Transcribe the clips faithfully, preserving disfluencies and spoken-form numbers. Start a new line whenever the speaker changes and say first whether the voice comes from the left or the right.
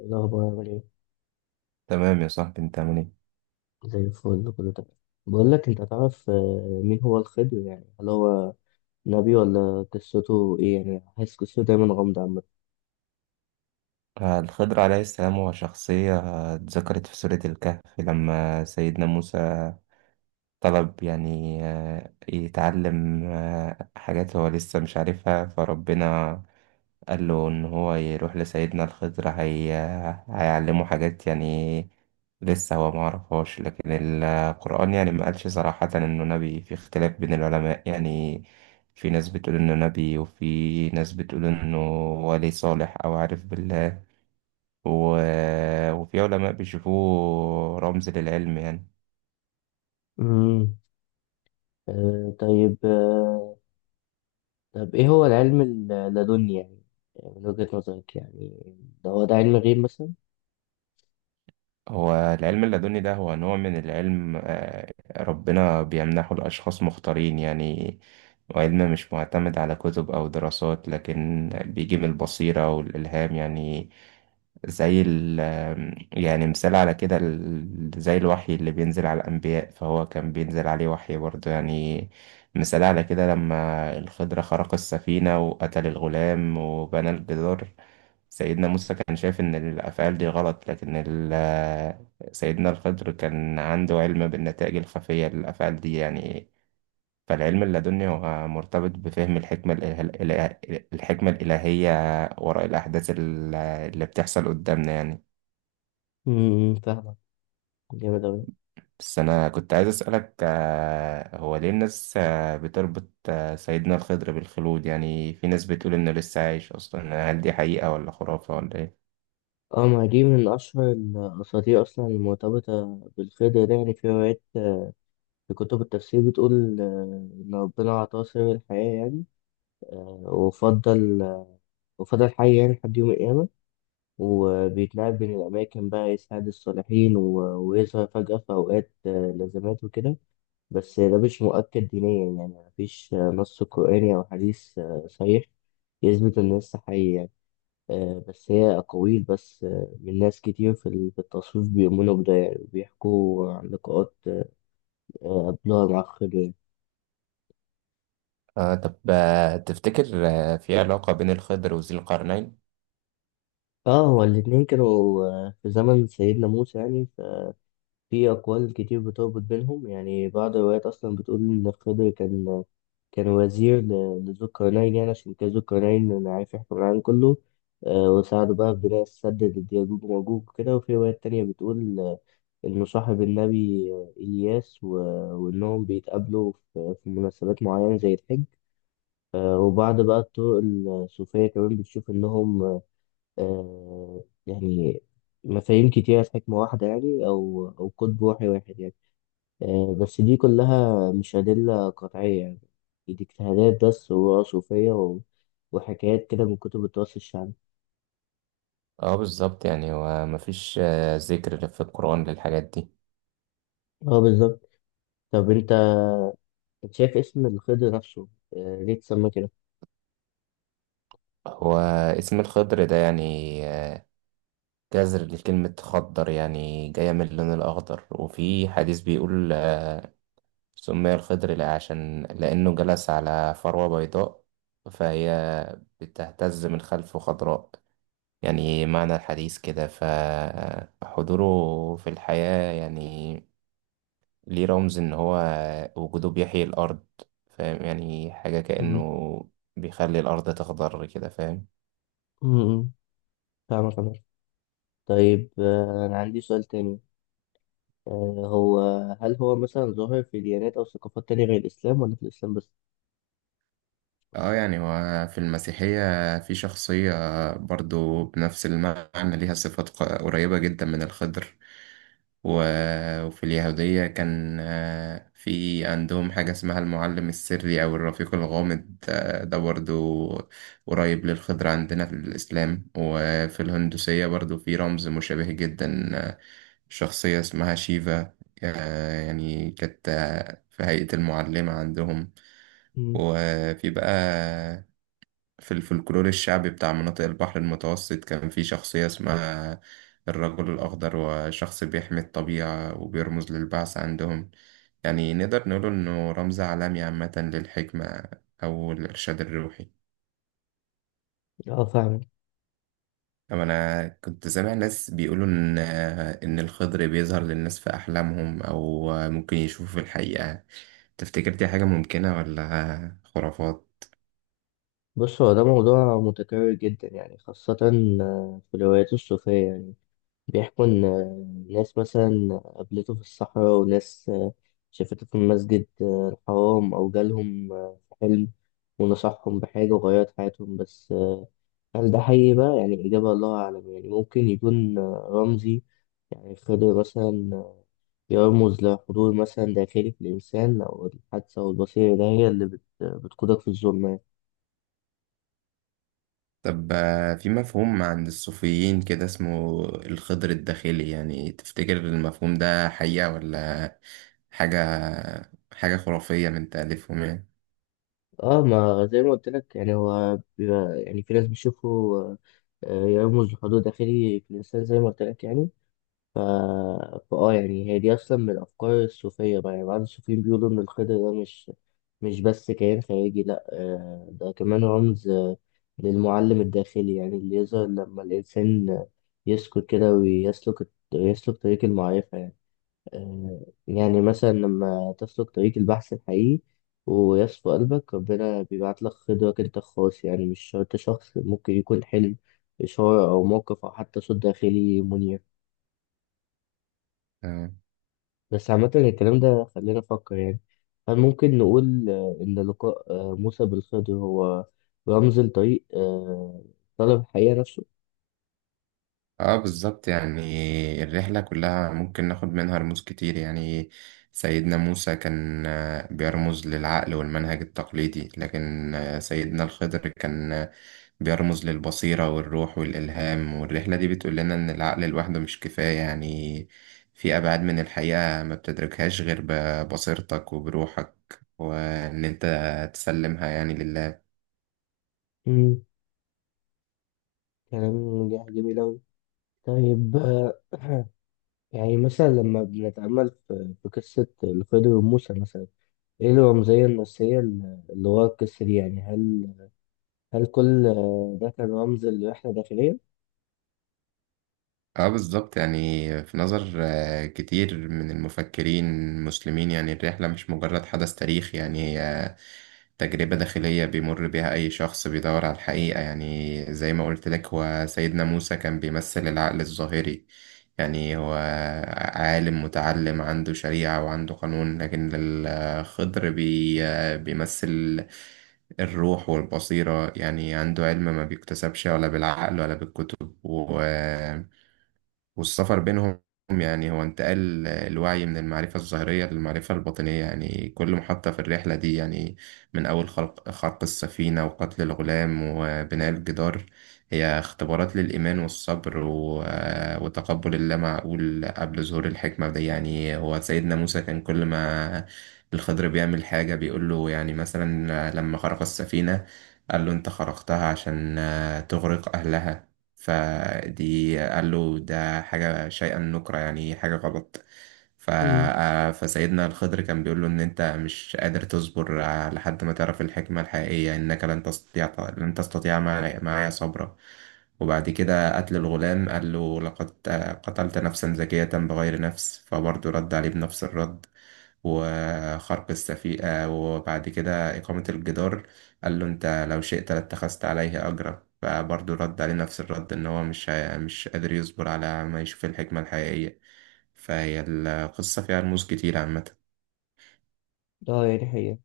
left: إيه الأخبار عامل إيه؟
right: تمام يا صاحبي، انت عامل ايه؟
left: زي الفل كله تمام. بقول لك، أنت تعرف آه، مين هو الخضر يعني؟ هل هو نبي ولا قصته إيه؟ يعني حاسس قصته دايما غامضة عامة.
right: آه، الخضر عليه السلام هو شخصية، آه، اتذكرت في سورة الكهف لما سيدنا موسى طلب يعني آه، يتعلم آه، حاجات هو لسه مش عارفها، فربنا قال له ان هو يروح لسيدنا الخضر هي... هيعلمه حاجات يعني لسه هو ما عرفهاش. لكن القرآن يعني ما قالش صراحة انه نبي. في اختلاف بين العلماء يعني، في ناس بتقول انه نبي وفي ناس بتقول انه ولي صالح او عارف بالله، و... وفي علماء بيشوفوه رمز للعلم يعني.
left: أمم آه طيب. آه طب إيه هو العلم اللدني يعني؟ يعني من وجهة نظرك، يعني ده هو ده علم غيب مثلا؟
right: هو العلم اللدني ده هو نوع من العلم، آه، ربنا بيمنحه لأشخاص مختارين يعني، وعلم مش معتمد على كتب أو دراسات لكن بيجي من البصيرة والإلهام يعني. زي ال يعني مثال على كده، ال- زي الوحي اللي بينزل على الأنبياء، فهو كان بينزل عليه وحي برضه يعني. مثال على كده لما الخضر خرق السفينة وقتل الغلام وبنى الجدار، سيدنا موسى كان شايف إن الأفعال دي غلط، لكن ال- سيدنا الخضر كان عنده علم بالنتائج الخفية للأفعال دي يعني. فالعلم اللدني هو مرتبط بفهم الحكمة الإله... الإله... الحكمة الإلهية وراء الأحداث ال- اللي بتحصل قدامنا يعني.
left: أمم، فاهمك. جامد أوي.
right: بس أنا كنت عايز أسألك، آه، هو ليه الناس آه، بتربط آه، سيدنا الخضر بالخلود؟ يعني في ناس بتقول إنه لسه عايش أصلا، هل دي حقيقة ولا خرافة ولا إيه؟
left: اه، ما دي من أشهر الأساطير أصلا المرتبطة بالخضر ده. يعني في روايات، آه، في كتب التفسير بتقول آه، إن ربنا أعطاه سر الحياة يعني، وفضل وفضل حي يعني لحد يوم القيامة، وبيتنقل بين الأماكن بقى يساعد الصالحين و- ويظهر فجأة في أوقات آه، لازمات وكده. بس ده مش مؤكد دينيا، يعني مفيش آه، نص قرآني أو حديث آه، صحيح يثبت إن لسه حي يعني. آه، بس هي أقاويل بس، آه، من ناس كتير في ال- في التصوف بيؤمنوا بده يعني، وبيحكوا عن لقاءات آه، قبلها مع خضر يعني.
right: آه طب آه تفتكر آه في علاقة بين الخضر وذي القرنين؟
left: اه، هو الاتنين كانوا آه، في زمن سيدنا موسى يعني. في أقوال كتير بتربط بينهم، يعني بعض الروايات أصلا بتقول إن خضر كان كان وزير ل- لذو القرنين، يعني عشان كان ذو القرنين عارف يحكم العالم كله. آه، وساعده بقى في بناء السد ضد يأجوج ومأجوج وكده. وفي روايات تانية بتقول آه، إنه صاحب النبي آه، إلياس و- وإنهم بيتقابلوا في في مناسبات معينة زي الحج. آه، وبعض بقى الطرق الصوفية كمان بتشوف إنهم، آه، يعني مفاهيم كتيرة في حكمة واحدة يعني، أو أو قطب روحي واحد يعني. آه، بس دي كلها مش أدلة قطعية يعني، دي اجتهادات بس وصوفية و... وحكايات كده من كتب التراث الشعبي.
right: اه بالظبط، يعني هو مفيش آه ذكر في القرآن للحاجات دي.
left: اه بالظبط. طب انت شايف اسم الخضر نفسه، آه، ليه اتسمى كده؟
right: هو اسم الخضر ده يعني، آه جذر لكلمة خضر يعني جاية من اللون الأخضر، وفي حديث بيقول آه سمي الخضر لأ- عشان لأنه جلس على فروة بيضاء فهي بتهتز من خلفه خضراء، يعني معنى الحديث كده. فحضوره في الحياة يعني ليه رمز ان هو وجوده بيحيي الارض، فاهم؟ يعني حاجة كأنه
left: مم.
right: بيخلي الارض تخضر كده، فاهم؟
left: مم. فاهمك أنا. طيب آه، أنا عندي سؤال تاني، آه، هو هل هو مثلا ظاهر في ديانات أو ثقافات تانية غير الإسلام ولا في الإسلام بس؟
right: اه يعني هو في المسيحية في شخصية برضو بنفس المعنى ليها صفات ق- قريبة جدا من الخضر، و- وفي اليهودية كان آه، في عندهم حاجة اسمها المعلم السري أو الرفيق الغامض، آه، ده برضو قريب للخضر عندنا في الإسلام. وفي الهندوسية برضو في رمز مشابه جدا، آه، شخصية اسمها شيفا، آه، يعني كانت آه، في هيئة المعلمة عندهم.
left: مم.
right: وفي بقى في الفلكلور الشعبي بتاع مناطق البحر المتوسط كان في شخصية اسمها الرجل الأخضر، وشخص بيحمي الطبيعة وبيرمز للبعث عندهم. يعني نقدر نقول إنه رمز عالمي عامة للحكمة أو الإرشاد الروحي.
left: اه فاهمك.
right: أما أنا كنت سامع ناس بيقولوا إن إن الخضر بيظهر للناس في أحلامهم أو ممكن يشوفوا في الحقيقة، تفتكر دي حاجة ممكنة ولا خرافات؟
left: بص، هو ده موضوع متكرر جدا يعني، خاصة آه، في الروايات الصوفية يعني. بيحكوا إن آه، ناس مثلا قابلته في الصحراء، وناس آه، شافته في المسجد آه، الحرام، أو جالهم آه، في حلم ونصحهم بحاجة وغيرت حياتهم. بس آه، هل ده حقيقي بقى؟ يعني إجابة الله أعلم. يعني ممكن يكون آه، رمزي، يعني خضر مثلا آه، يرمز لحضور مثلا داخلي في الإنسان، أو الحادثة والبصيرة ده هي اللي بت- بتقودك في الظلمة.
right: طب، آه، في مفهوم عند الصوفيين كده اسمه الخضر الداخلي، يعني تفتكر المفهوم ده حقيقة ولا حاجة حاجة خرافية من تأليفهم يعني؟
left: اه، ما زي ما قلت لك يعني، هو بيبقى يعني في ناس بيشوفوا آه، يرمز لحضور داخلي في الإنسان زي ما قلت لك يعني. ف... فآه، يعني هي دي أصلا من الأفكار الصوفية بقى. يعني بعض الصوفيين بيقولوا إن الخضر ده مش مش بس كيان خارجي، لأ، آه، ده كمان رمز آه، للمعلم الداخلي يعني، اللي يظهر لما الإنسان يسكت كده ويسلك يسلك طريق المعرفة يعني. آه، يعني مثلا لما تسلك طريق البحث الحقيقي ويصفو قلبك، ربنا بيبعت لك خضرك انت الخاص يعني. مش شرط شخص، ممكن يكون حلم، إشارة أو موقف، أو حتى صوت داخلي منير.
right: اه،
left: بس عامة الكلام ده، خلينا نفكر يعني، هل ممكن نقول آه، إن لقاء آه، موسى بالخضر هو رمز لطريق آه، طلب الحقيقة نفسه؟
right: آه، بالظبط، يعني الرحلة كلها ممكن ناخد منها رموز كتير يعني. سيدنا موسى كان، آه، بيرمز للعقل والمنهج التقليدي، لكن، آه، سيدنا الخضر كان بيرمز للبصيرة والروح والإلهام. والرحلة دي بتقول لنا إن العقل لوحده مش كفاية يعني، في أبعاد من الحقيقة ما بتدركهاش غير ببصيرتك وبروحك، وإن أنت تسلمها يعني لله.
left: مم، كلام جميل أوي. طيب آه، يعني مثلا لما بنتأمل في في قصة الخضر وموسى مثلا، ايه الرمزية النسية اللي ورا القصة دي يعني؟ هل هل كل آه، ده كان رمز لرحلة داخلية؟
right: اه بالظبط، يعني في نظر، آه، كتير من المفكرين المسلمين يعني الرحلة مش مجرد حدث تاريخي، يعني هي تجربة داخلية بيمر بيها أي شخص بيدور على الحقيقة. يعني زي ما قلت لك هو سيدنا موسى كان بيمثل العقل الظاهري، يعني هو عالم متعلم عنده شريعة وعنده قانون، لكن الخضر بي بيمثل الروح والبصيرة، يعني عنده علم ما بيكتسبش ولا بالعقل ولا بالكتب، و والسفر بينهم يعني هو انتقال الوعي من المعرفة الظاهرية للمعرفة الباطنية يعني. كل محطة في الرحلة دي يعني من أول خلق, خلق السفينة وقتل الغلام وبناء الجدار، هي اختبارات للإيمان والصبر و... وتقبل اللامعقول قبل ظهور الحكمة. ده يعني هو سيدنا موسى كان كل ما الخضر بيعمل حاجة بيقول له، يعني مثلا لما خرق السفينة قال له أنت خرقتها عشان تغرق أهلها، فدي قال له ده حاجة شيئا نكرة يعني حاجة غلط. ف...
left: امم.
right: آه، فسيدنا الخضر كان بيقول له إن أنت مش قادر تصبر آه، لحد ما تعرف الحكمة الحقيقية، إنك لن تستطيع، لن تستطيع معي- معايا صبرا. وبعد كده قتل الغلام قال له لقد، آه، قتلت نفسا زكية بغير نفس، فبرضه رد عليه بنفس الرد. وخرق السفيئة، وبعد كده إقامة الجدار قال له أنت لو شئت لاتخذت عليه أجرا، فبرضه رد عليه نفس الرد إن هو مش هي- مش قادر يصبر على ما يشوف الحكمة الحقيقية. فهي القصة فيها رموز كتير عامة.
left: اه يعني هي،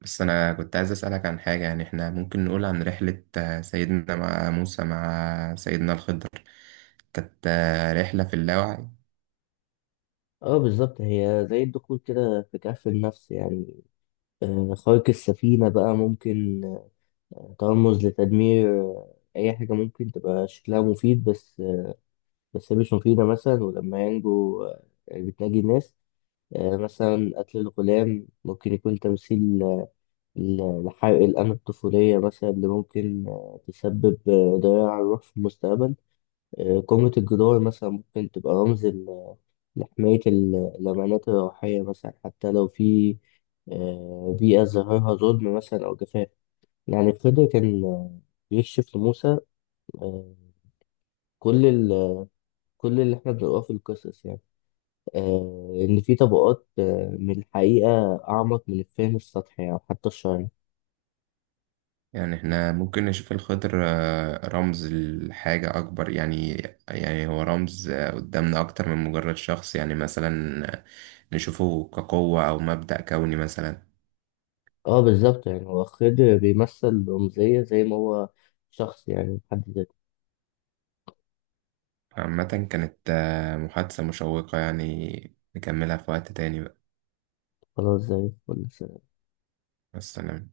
right: بس أنا كنت عايز أسألك عن حاجة، يعني إحنا ممكن نقول عن رحلة، آه، سيدنا مع موسى مع سيدنا الخضر كانت، آه، رحلة في اللاوعي؟
left: اه بالظبط، هي زي الدخول كده في كهف النفس يعني. آه، خارق السفينة بقى ممكن آه، ترمز لتدمير آه، أي حاجة ممكن تبقى شكلها مفيد، بس آه، بس هي مش مفيدة مثلا. ولما ينجو آه، بتناجي الناس. آه، مثلا قتل الغلام ممكن يكون تمثيل ال- الحرق الآن الطفولية مثلا اللي ممكن آه، تسبب آه، ضياع الروح في المستقبل. آه، قمة الجدار مثلا ممكن تبقى رمز ال- لحماية ال- الأمانات الروحية مثلا، حتى لو في آه، بيئة ظاهرها ظلم مثلا أو جفاف. يعني خضر كان آه، بيكشف لموسى، آه، كل ال- كل اللي احنا بنقراه في القصص يعني، آه، إن في طبقات آه، من الحقيقة أعمق من الفهم السطحي أو حتى الشرعي.
right: يعني احنا ممكن نشوف الخضر، آه، رمز لحاجة أكبر يعني، يعني هو رمز آه، قدامنا أكتر من مجرد شخص، يعني مثلا، آه، نشوفه كقوة أو مبدأ كوني مثلا.
left: اه بالظبط، يعني هو خضر بيمثل رمزية زي ما هو شخص يعني حد ذاته.
right: عامة كانت، آه، محادثة مشوقة، يعني نكملها في وقت تاني بقى.
left: خلاص، زي الفل.
right: والسلام.